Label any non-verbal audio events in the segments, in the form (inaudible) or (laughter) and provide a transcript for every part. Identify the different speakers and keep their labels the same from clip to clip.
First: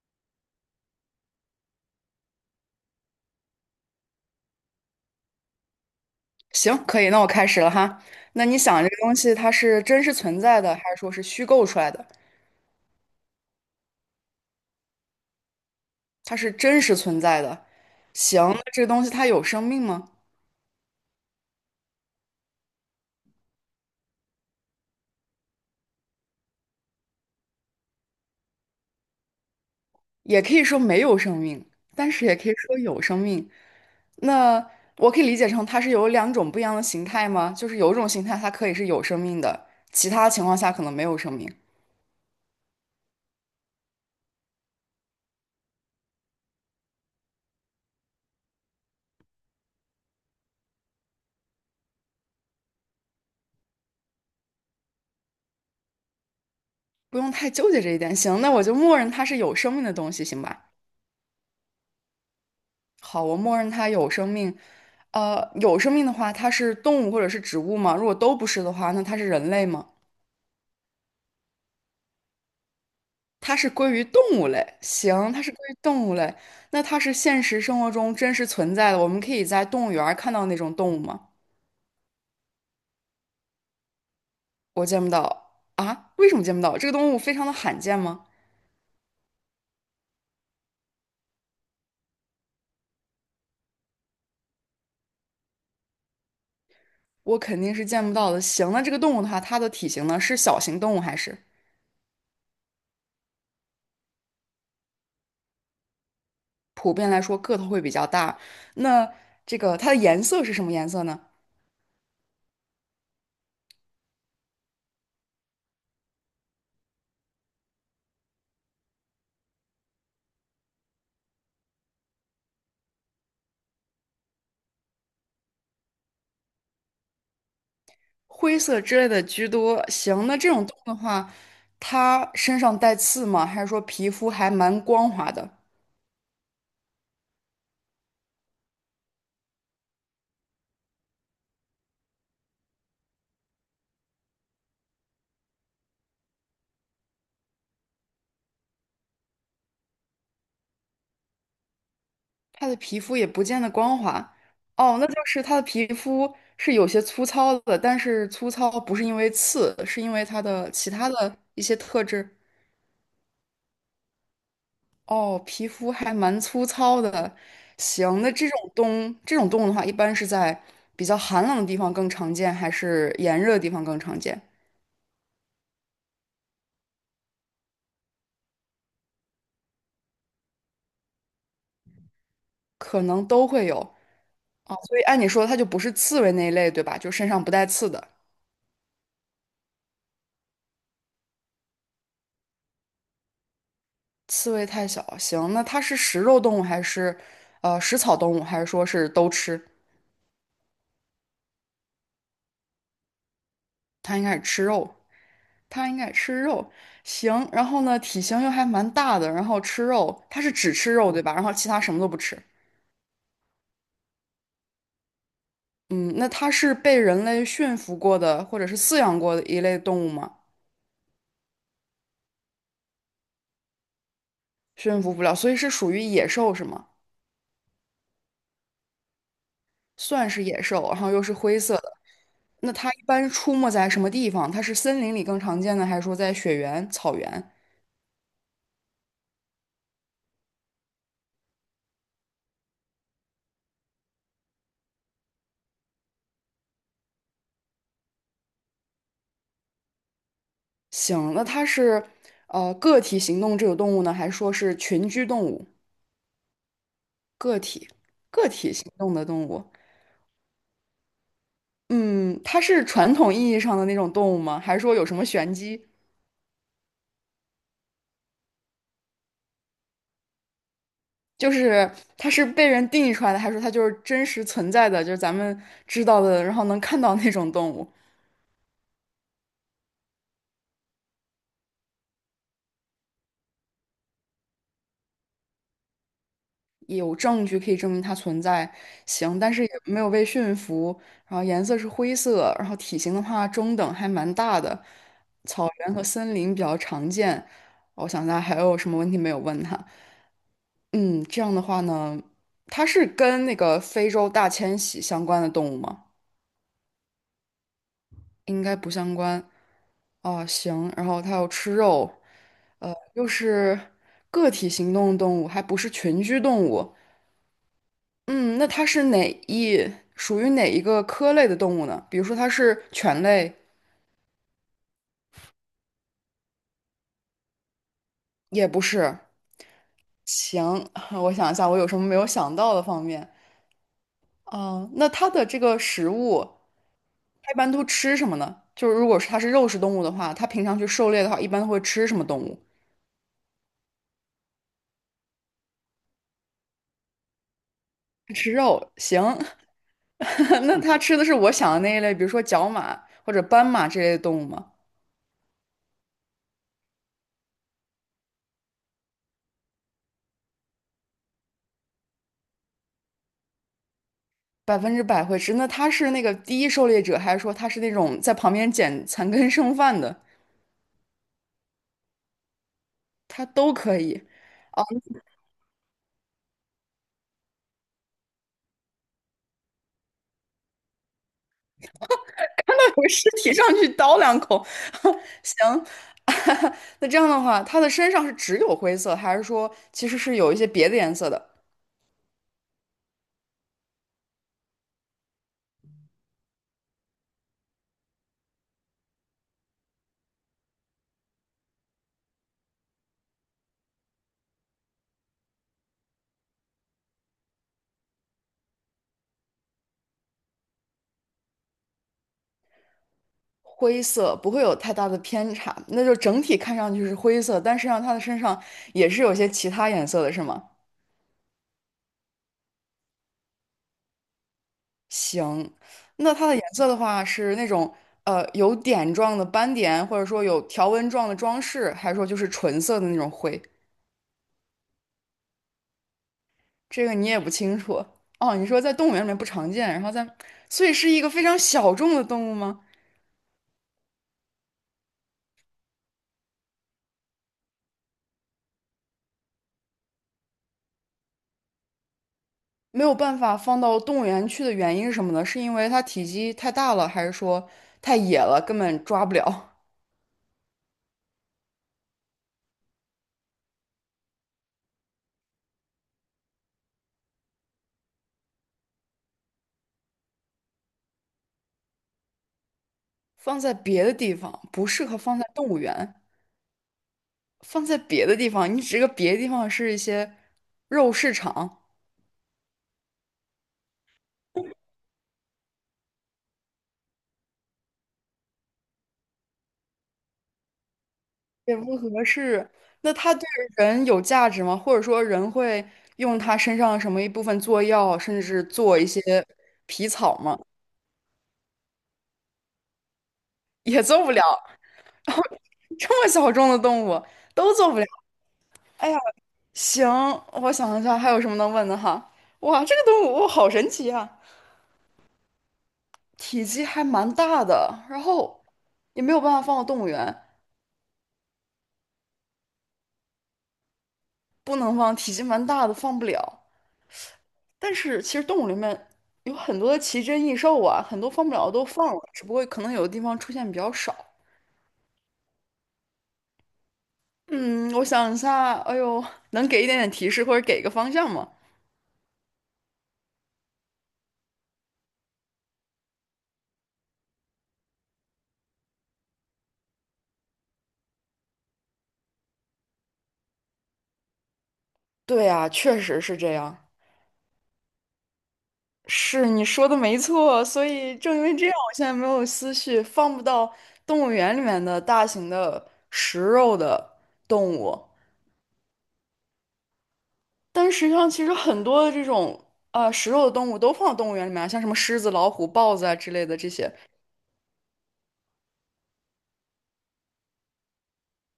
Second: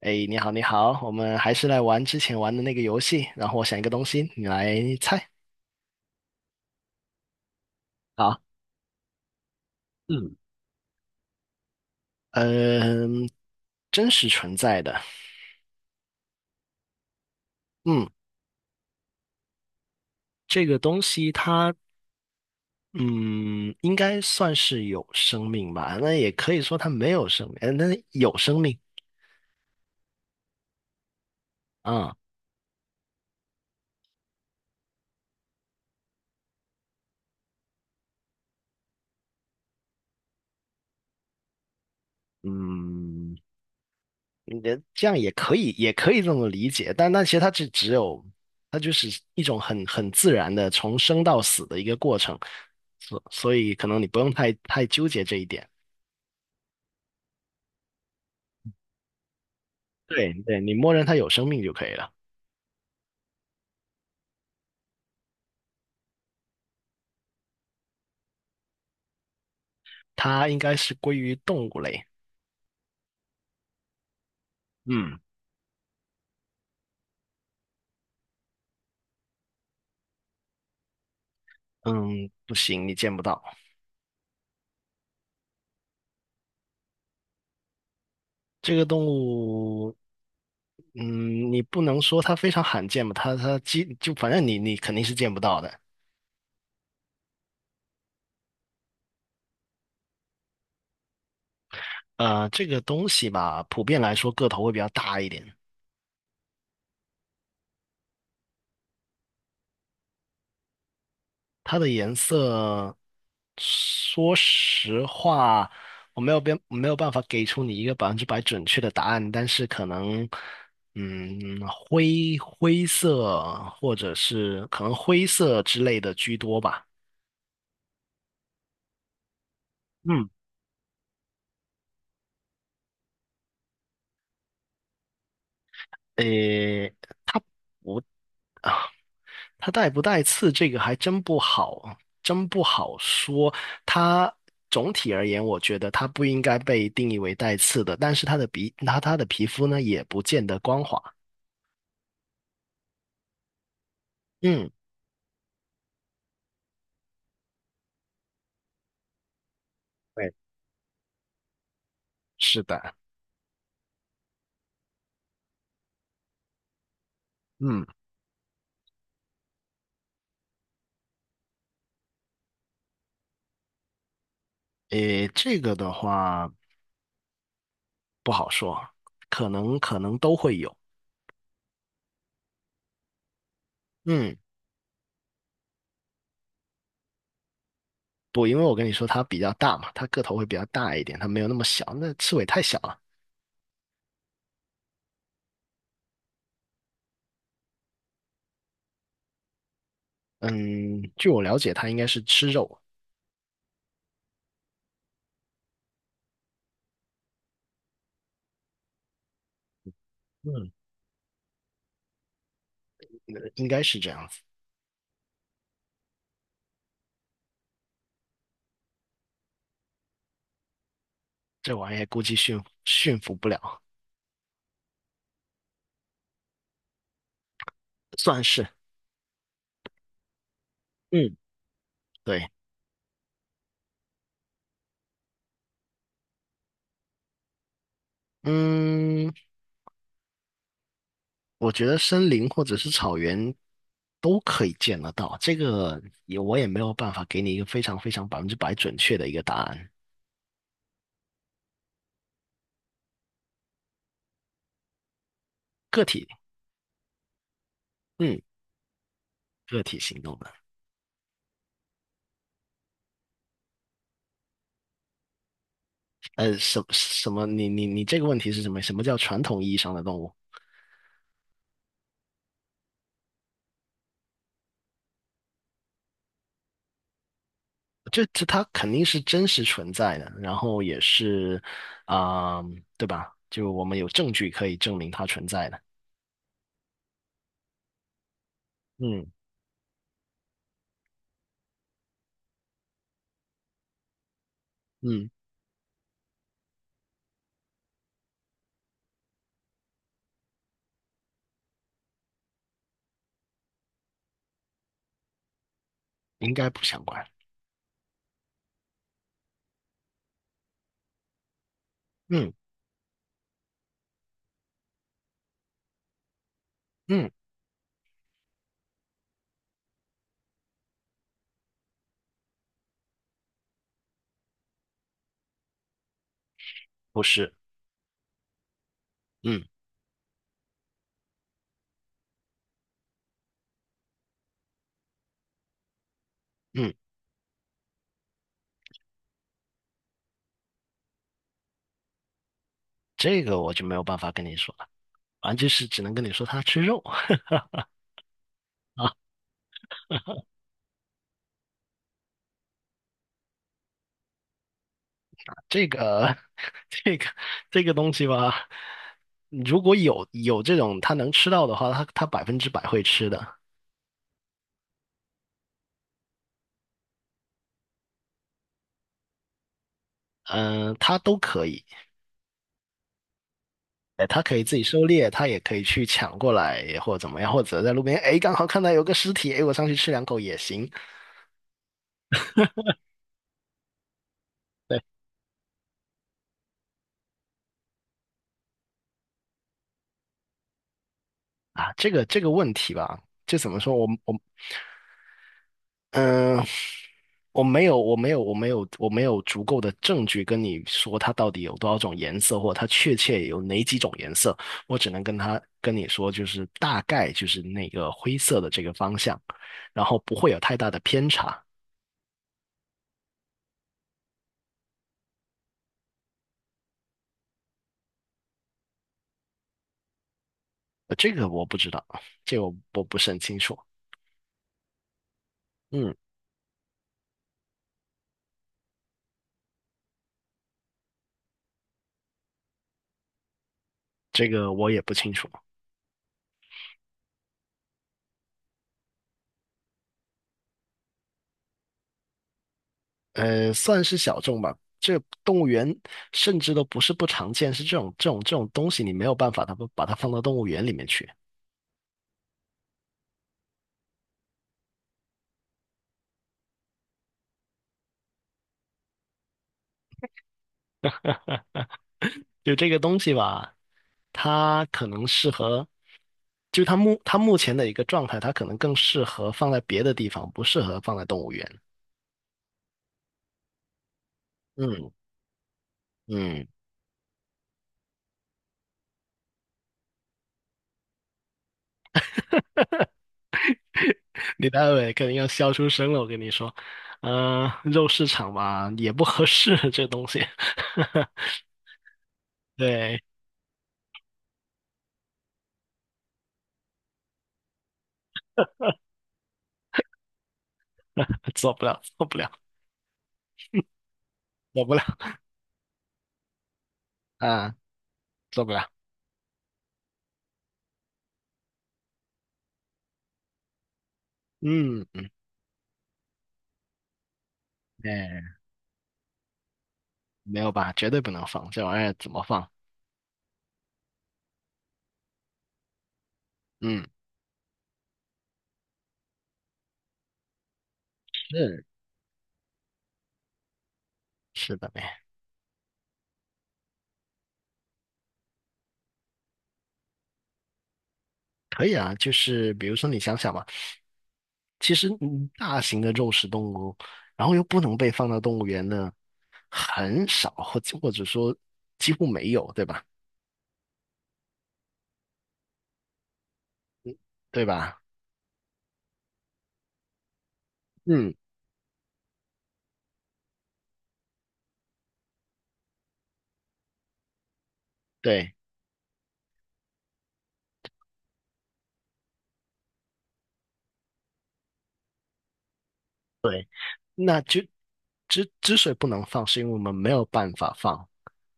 Speaker 1: 哎，你好，你好，我们还是来玩之前玩的那个游戏。然后我想一个东西，你来猜。
Speaker 2: 行，可以，那我开始了哈。
Speaker 1: 好，
Speaker 2: 那你想，这个东西它是真实
Speaker 1: 嗯，
Speaker 2: 存在的，还是说是虚构出来的？
Speaker 1: 嗯、真实存在的，
Speaker 2: 它是真实存在的。
Speaker 1: 嗯，
Speaker 2: 行，那这个东西它有生命吗？
Speaker 1: 这个东西它，嗯，应该算是有生命吧？那也可以说它没有生命，那有生命
Speaker 2: 也可以说没有生命，但
Speaker 1: 啊、
Speaker 2: 是也可以说有生命。那我可以理解成它是有两种不一样的形态吗？就是有一种形态它可以是有生命的，其他情况下可能没有生命。
Speaker 1: 嗯，你的这样也可以，也可以这么理解，但那其实它只有，它就是一种很自然的从生到死的一个过程，所以可能你不用太纠结这一点。
Speaker 2: 不用太纠结这一点。行，那我就默认它是有生命的东西，
Speaker 1: 对
Speaker 2: 行
Speaker 1: 对，
Speaker 2: 吧？
Speaker 1: 你默认它有生命就可以了，
Speaker 2: 好，我默认它有生命。有生命的话，它是动物或者是植物吗？如果都不是的话，那它是人类吗？
Speaker 1: 它应该是归于动物类。
Speaker 2: 它是归于动物类。
Speaker 1: 嗯
Speaker 2: 行，它是归于动物类。那它是现实生活中真实存在的，我们可以在动物园儿看到那种动物吗？
Speaker 1: 嗯，不行，你见不到
Speaker 2: 我见不到啊？为什么见不到？这个动物非常的罕见吗？
Speaker 1: 这个动物。你不能说它非常罕见吧？它就反正你肯定是见不到的。
Speaker 2: 我肯定是见不到的。行，那这个动物的话，它的体型呢，是小型动物还是
Speaker 1: 这个东西吧，普遍来说个头会比较大一点。
Speaker 2: 普遍来说个头会比较大？那这个它的颜色是什么颜色呢？
Speaker 1: 它的颜色，说实话，我没有办法给出你一个百分之百准确的答案，但是可能，灰色或者是可能灰色之类的居多吧。
Speaker 2: 灰色之类的居多。行，
Speaker 1: 嗯，
Speaker 2: 那这种动物的话，它身上带刺吗？还是说皮肤还蛮光滑的？
Speaker 1: 诶，它不。它带不带刺这个还真不好啊，真不好说。它总体而言，我觉得它不应该被定义为带刺的，但是它的皮，他它的皮肤呢，也不见得光滑。
Speaker 2: 它的皮肤也不见得光滑。
Speaker 1: 嗯，
Speaker 2: 哦，那就是它的皮肤是有些粗糙的，但是粗糙不是因为刺，是因为
Speaker 1: 对，
Speaker 2: 它的其他的一些特质。
Speaker 1: 是的，
Speaker 2: 哦，皮肤还蛮粗糙的。
Speaker 1: 嗯，
Speaker 2: 行，那这种动物的话，一般是在比较寒冷的地方更常见，还是炎热的地方更常见？
Speaker 1: 诶，这个的话不好说，可能都会有。
Speaker 2: 可能都会有
Speaker 1: 嗯，
Speaker 2: 啊，所以按你说它就不是刺猬那一类，对吧？就身上不带刺的。
Speaker 1: 不，因为我跟你说它比较大嘛，它个头会比较大一点，它没有那么小，那刺猬太小了。
Speaker 2: 刺猬太小，行，那它是食肉动物还是食草动物，还是说是都吃？
Speaker 1: 嗯，据我了解，它应该是吃肉，
Speaker 2: 它应该是吃肉，它应该吃肉。行，然后呢，体型又还蛮大的，然后吃肉，它是
Speaker 1: 嗯，
Speaker 2: 只吃肉，对吧？然后其他什么都不吃。
Speaker 1: 应该是这样子。
Speaker 2: 嗯，那它是被人类驯服过的，或者是饲养过的一类动物吗？
Speaker 1: 这玩意估计驯服不了，
Speaker 2: 驯服不了，所以是属于野兽是吗？
Speaker 1: 算是，
Speaker 2: 算是野兽，然后又是
Speaker 1: 嗯，
Speaker 2: 灰色的。
Speaker 1: 对，
Speaker 2: 那它一般出没在什么地方？它是森林里更常见呢，还是说在雪原、草原？
Speaker 1: 嗯，我觉得森林或者是草原都可以见得到，这个也我也没有办法给你一个非常非常百分之百准确的一个答案，
Speaker 2: 行，那它是个体行动这种动物呢，还是说是群居动物？
Speaker 1: 个体，
Speaker 2: 个体
Speaker 1: 嗯，
Speaker 2: 个体行动的动物，
Speaker 1: 个体行动的，
Speaker 2: 嗯，它是传统意义上的那种动物吗？还是说有什么玄机？
Speaker 1: 什么？你这个问题是什么？什么叫传统意义上的动物？
Speaker 2: 就是它是被人定义出来的，还是说它就是真实存在的，就是咱们知道的，然后能看到那种动物？
Speaker 1: 它肯定是真实存在的，然后也是，啊、对吧？就我们有证据可以证明它存在的，
Speaker 2: 有证据可以证明它存在，
Speaker 1: 嗯
Speaker 2: 行，但是也没有被驯服，然后颜色是灰色，然后体型的话中等，还蛮大的，
Speaker 1: 嗯。
Speaker 2: 草原和森林比较常见。我想大家还有什么问题没有问他？嗯，这样的话呢，它是跟那个非洲大迁徙相关的动物吗？
Speaker 1: 应该不相关。
Speaker 2: 应该不相关。哦，行，然后它又吃肉，
Speaker 1: 嗯
Speaker 2: 又是个体行动的动物，还不是群居动物，
Speaker 1: 嗯，
Speaker 2: 嗯，那它是哪一，属于哪一个科类的动物呢？比如说它是犬类，
Speaker 1: 不是，
Speaker 2: 也不是。
Speaker 1: 嗯
Speaker 2: 行，(laughs) 我想一下，我有什么没有想到的方面？嗯，那它的这个食物，
Speaker 1: 嗯，
Speaker 2: 它一般都吃什么呢？就是如果是它是肉食动物的话，它平常去狩猎的话，一般会吃什么动物？
Speaker 1: 这个我就没有办法跟你说了，啊，就是只能跟你说他吃肉 (laughs)
Speaker 2: 吃肉。
Speaker 1: 啊，
Speaker 2: 行，(laughs) 那它吃的是我想的那一类，比如说角马或者斑马这类的动物吗？
Speaker 1: 这个 (laughs) 这个这个东西吧，如果有这种他能吃到的话，他百分之百会吃的，
Speaker 2: 100%会吃。那它是那个第一狩猎者，还是说它是那种在旁边捡残羹剩饭的？
Speaker 1: 嗯、他都可以，
Speaker 2: 它都可以。
Speaker 1: 哎，他可以自己
Speaker 2: 哦，
Speaker 1: 狩猎，他也可以去抢过来或者怎么样，或者在路边，哎，刚好看到有个尸体，哎，我上去吃两口也行。
Speaker 2: 那那有个尸体上去叨两口，
Speaker 1: 对
Speaker 2: (laughs) 行。(laughs) 那这样的话，它的身上是只有灰色，还是说其实是有一些别的颜色的？
Speaker 1: 啊，这个问题吧，就怎么说，我嗯，我没有足够的证据跟你说它到底有多少种颜色，或者它确切有哪几种颜色。我只能跟你说，就是大概就是那个灰色的这个方向，然后不会有太大的偏差。
Speaker 2: 灰色不会有太大的偏差，那就整体看上去是灰色，但实际上它的身上也是有些其他颜色的，是吗？
Speaker 1: 这个我不知道，这个我不是很清楚。
Speaker 2: 行，
Speaker 1: 嗯，
Speaker 2: 那它的颜色的话是那种有点状的斑点，或者说有条纹状的装饰，还是说就是纯色的那种灰？
Speaker 1: 这个我也不清楚。
Speaker 2: 这个你也不清楚。哦，你说在动物园里面不常见，然后在，所以是一个非常小众的动物吗？
Speaker 1: 算是小众吧。这动物园甚至都不是不常见，是这种东西，你没有办法，它不把它放到动物园里面去。
Speaker 2: 没有办法放到动物园去的原因是什么呢？是因为它体积太大了，还是说太野了，根本抓不了？
Speaker 1: 就这个东西吧，它可能适合，就它目前的一个状态，它可能更适合放在别的地方，不适合放在动物园。
Speaker 2: 放在别的地方不适
Speaker 1: 嗯
Speaker 2: 合放在动物园，
Speaker 1: 嗯，
Speaker 2: 放在别的地方，你指个别的地方是一些肉市场，
Speaker 1: 李大伟肯定要笑出声了，我跟你说，肉市场吧也不合适这东西，(laughs)
Speaker 2: 也不合适。那
Speaker 1: 对，
Speaker 2: 它对人有价值吗？或者说人会用它身上什么一部分做药，甚至做一些皮草吗？
Speaker 1: 做不了，做不了，
Speaker 2: 也做不了。
Speaker 1: 做不了
Speaker 2: 然后这么小众的动物都
Speaker 1: 啊，
Speaker 2: 做不了。
Speaker 1: 做不了。
Speaker 2: 哎呀，行，我想一下还有什么能问的哈。哇，这个动物好神奇啊，
Speaker 1: 嗯嗯，
Speaker 2: 体积还蛮大的，然
Speaker 1: 哎，
Speaker 2: 后也没有办法放到动物园，
Speaker 1: 没有吧，绝对不能放这玩意儿，怎么放？
Speaker 2: 不能放，体积蛮大的放不了。
Speaker 1: 嗯，
Speaker 2: 但是其实动物里面有很多的奇珍异兽啊，很多放不了的
Speaker 1: 是
Speaker 2: 都放了，只不过可能有的地方出现比较少。
Speaker 1: 是的呗，
Speaker 2: 嗯，我想一下，哎呦，能给一点点提示或者给一个方向吗？
Speaker 1: 可以啊，就是比如说你想想嘛。其实大型的肉食动物，然后又不能被放到动物园呢，很少，者说几乎没有，对吧？
Speaker 2: 对啊，确实是这样。
Speaker 1: 对吧？
Speaker 2: 是你说的没错，所以
Speaker 1: 嗯，
Speaker 2: 正因为这样，我现在没有思绪，放不到动物园里面的大型的食肉的动物。
Speaker 1: 对，
Speaker 2: 但实际上，其实很多的这种食肉的动物都放到动物园里面啊像什么狮子、老虎、豹子啊之类的这些。
Speaker 1: 那就之所以不能放，是因为我们没有办法放。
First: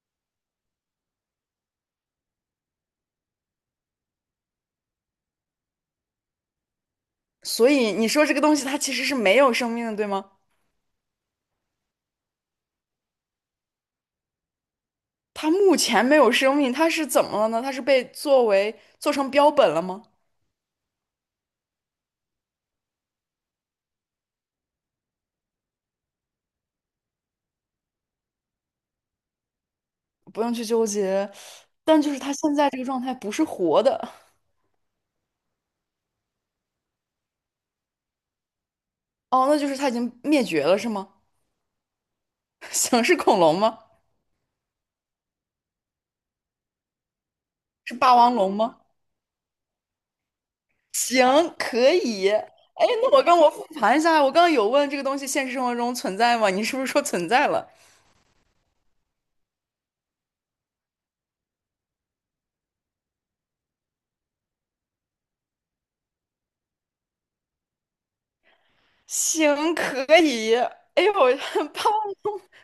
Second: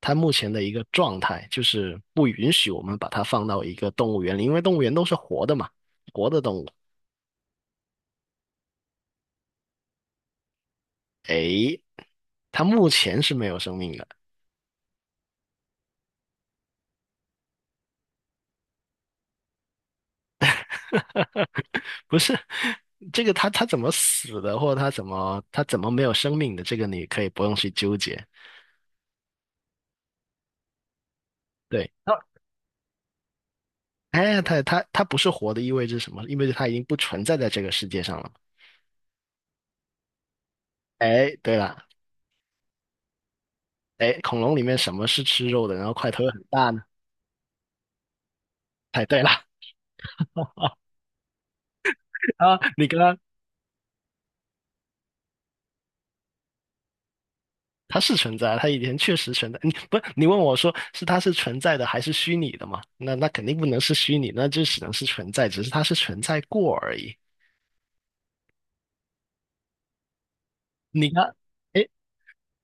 Speaker 1: 它目前的一个状态就是不允许我们把它放到一个动物园里，因为动物园都是活的嘛，活的动物。
Speaker 2: 所以你说这个东西它其实是没有生命的，对吗？
Speaker 1: 诶，它目前是没有生命的。
Speaker 2: 它目前没有生命，它是怎么了呢？它是被作为做成标本了吗？
Speaker 1: (laughs) 不是这个他怎么死的，或者他怎么没有生命的，这个你可以不用去纠结。
Speaker 2: 不用去纠结，
Speaker 1: 对，
Speaker 2: 但就是它现在这个状态不是活的，
Speaker 1: 哎，他不是活的，意味着什么？意味着他已经不存在在这个世界上了。
Speaker 2: 哦，那就是它已经灭绝了，是吗？
Speaker 1: 哎，对了，
Speaker 2: (laughs) 行，是恐龙吗？
Speaker 1: 哎，恐龙里面什么是吃肉的，然后块头又很大呢？
Speaker 2: 是霸王龙吗？
Speaker 1: 哎，对了，(laughs)
Speaker 2: 行，可以。
Speaker 1: 啊，你
Speaker 2: 哎，
Speaker 1: 刚
Speaker 2: 那
Speaker 1: 刚
Speaker 2: 我跟我复盘一下，我刚刚有问这个东西现实生活中存在吗？你是不是说存在了？
Speaker 1: 他是存在，他以前确实存在。你不，你问我说是它是存在的还是虚拟的嘛？那肯定不能是虚拟，那就只能是存在，只是它是存在过而已。
Speaker 2: 行，可以。哎
Speaker 1: 你
Speaker 2: 呦，
Speaker 1: 看，
Speaker 2: (laughs)
Speaker 1: 哎，
Speaker 2: 怕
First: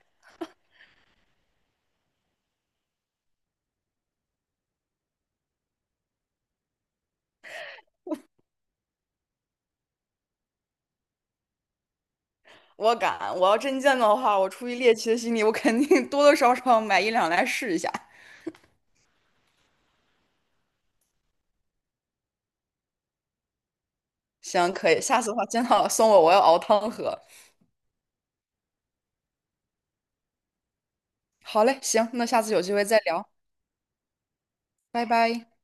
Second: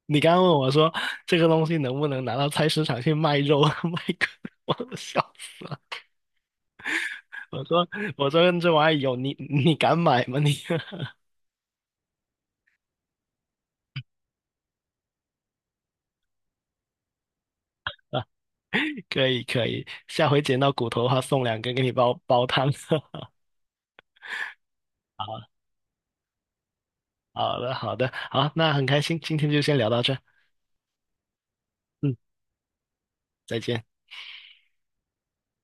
Speaker 1: 你刚刚问我说这个东西能不能拿到菜市场去卖肉 (laughs) 我都笑死了。我说我说这玩意有你敢买吗？你
Speaker 2: 我敢，我要真见到的话，我出于猎奇的心理，我肯定多多少少买一两来试一下。
Speaker 1: (laughs) 可以可以，下回捡到骨头的话送两根给你煲煲汤。(laughs)
Speaker 2: 行，可以。下次的话，见到了送我，我要熬汤喝。
Speaker 1: 好的好的，好，那很开心，今天就先聊到这儿
Speaker 2: 好嘞，行，
Speaker 1: 嗯，
Speaker 2: 那下次有机会再聊，
Speaker 1: 再见。
Speaker 2: 拜拜。